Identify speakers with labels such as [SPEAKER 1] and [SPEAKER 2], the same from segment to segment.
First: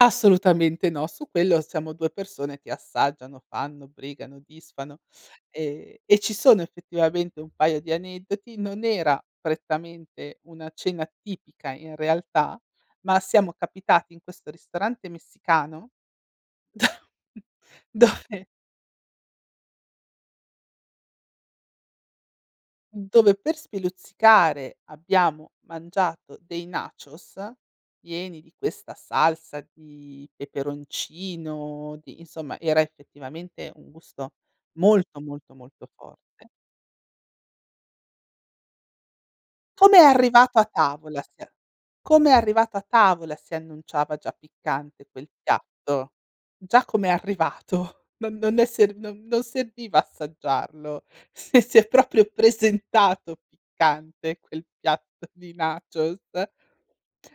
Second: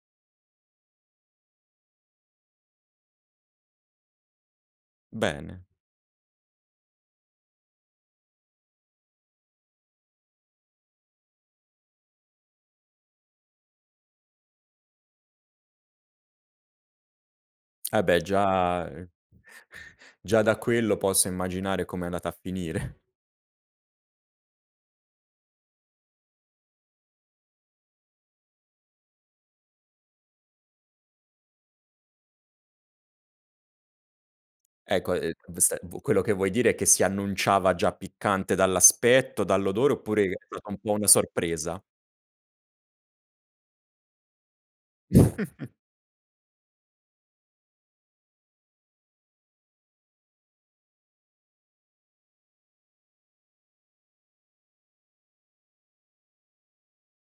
[SPEAKER 1] Assolutamente no. Su quello siamo 2 persone che assaggiano, fanno, brigano, disfano
[SPEAKER 2] Bene.
[SPEAKER 1] e e ci sono effettivamente un paio di aneddoti. Non era prettamente una cena tipica, in realtà, ma siamo capitati in questo ristorante messicano,
[SPEAKER 2] Ah,
[SPEAKER 1] da
[SPEAKER 2] beh
[SPEAKER 1] dove
[SPEAKER 2] già e già da quello posso immaginare come è andata a finire.
[SPEAKER 1] dove per speluzzicare abbiamo mangiato dei nachos pieni di questa salsa di peperoncino, di, insomma, era effettivamente un gusto
[SPEAKER 2] Ecco,
[SPEAKER 1] molto,
[SPEAKER 2] ehm,
[SPEAKER 1] molto,
[SPEAKER 2] v sta
[SPEAKER 1] molto
[SPEAKER 2] quello che
[SPEAKER 1] forte.
[SPEAKER 2] vuoi dire è che si annunciava già piccante dall'aspetto, dall'odore
[SPEAKER 1] Come è
[SPEAKER 2] oppure è
[SPEAKER 1] arrivato a
[SPEAKER 2] stata un po' una
[SPEAKER 1] tavola si a
[SPEAKER 2] sorpresa?
[SPEAKER 1] come è arrivato a tavola si annunciava già piccante quel piatto. Già come è arrivato non non è serv non non serviva assaggiarlo. Sì, si è proprio presentato piccante quel piatto di nachos.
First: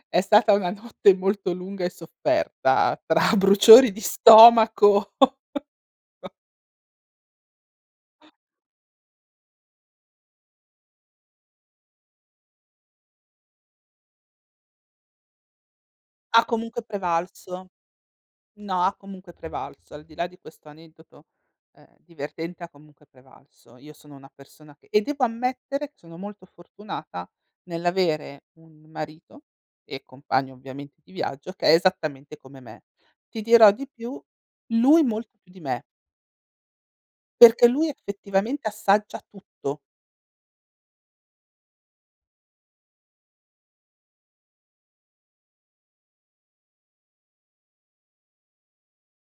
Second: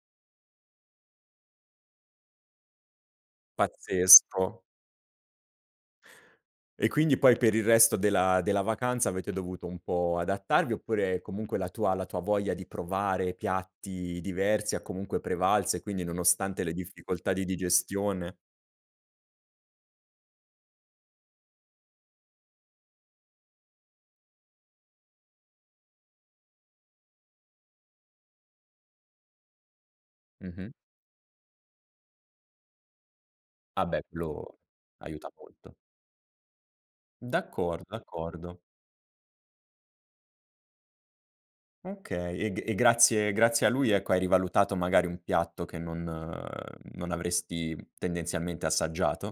[SPEAKER 1] È stata una notte molto lunga e sofferta tra bruciori di
[SPEAKER 2] Pazzesco.
[SPEAKER 1] stomaco.
[SPEAKER 2] E quindi poi per il resto della della vacanza avete dovuto un po' adattarvi oppure comunque la tua la tua voglia di provare piatti diversi ha comunque prevalso e quindi
[SPEAKER 1] Ha
[SPEAKER 2] nonostante le
[SPEAKER 1] comunque
[SPEAKER 2] difficoltà di
[SPEAKER 1] prevalso.
[SPEAKER 2] digestione
[SPEAKER 1] No, ha comunque prevalso. Al di là di questo aneddoto, ehm, divertente, ha comunque prevalso. Io sono una persona che e devo ammettere che sono molto fortunata nell'avere un marito e compagno
[SPEAKER 2] Mh-mh.
[SPEAKER 1] ovviamente di viaggio, che è esattamente come me. Ti dirò
[SPEAKER 2] Ah
[SPEAKER 1] di
[SPEAKER 2] beh,
[SPEAKER 1] più,
[SPEAKER 2] quello
[SPEAKER 1] lui
[SPEAKER 2] aiuta
[SPEAKER 1] molto più di
[SPEAKER 2] molto.
[SPEAKER 1] me. Perché
[SPEAKER 2] D'accordo,
[SPEAKER 1] lui
[SPEAKER 2] d'accordo.
[SPEAKER 1] effettivamente assaggia tutto.
[SPEAKER 2] Okay, e g grazie grazie a lui ecco, hai rivalutato magari un piatto che non non avresti tendenzialmente assaggiato?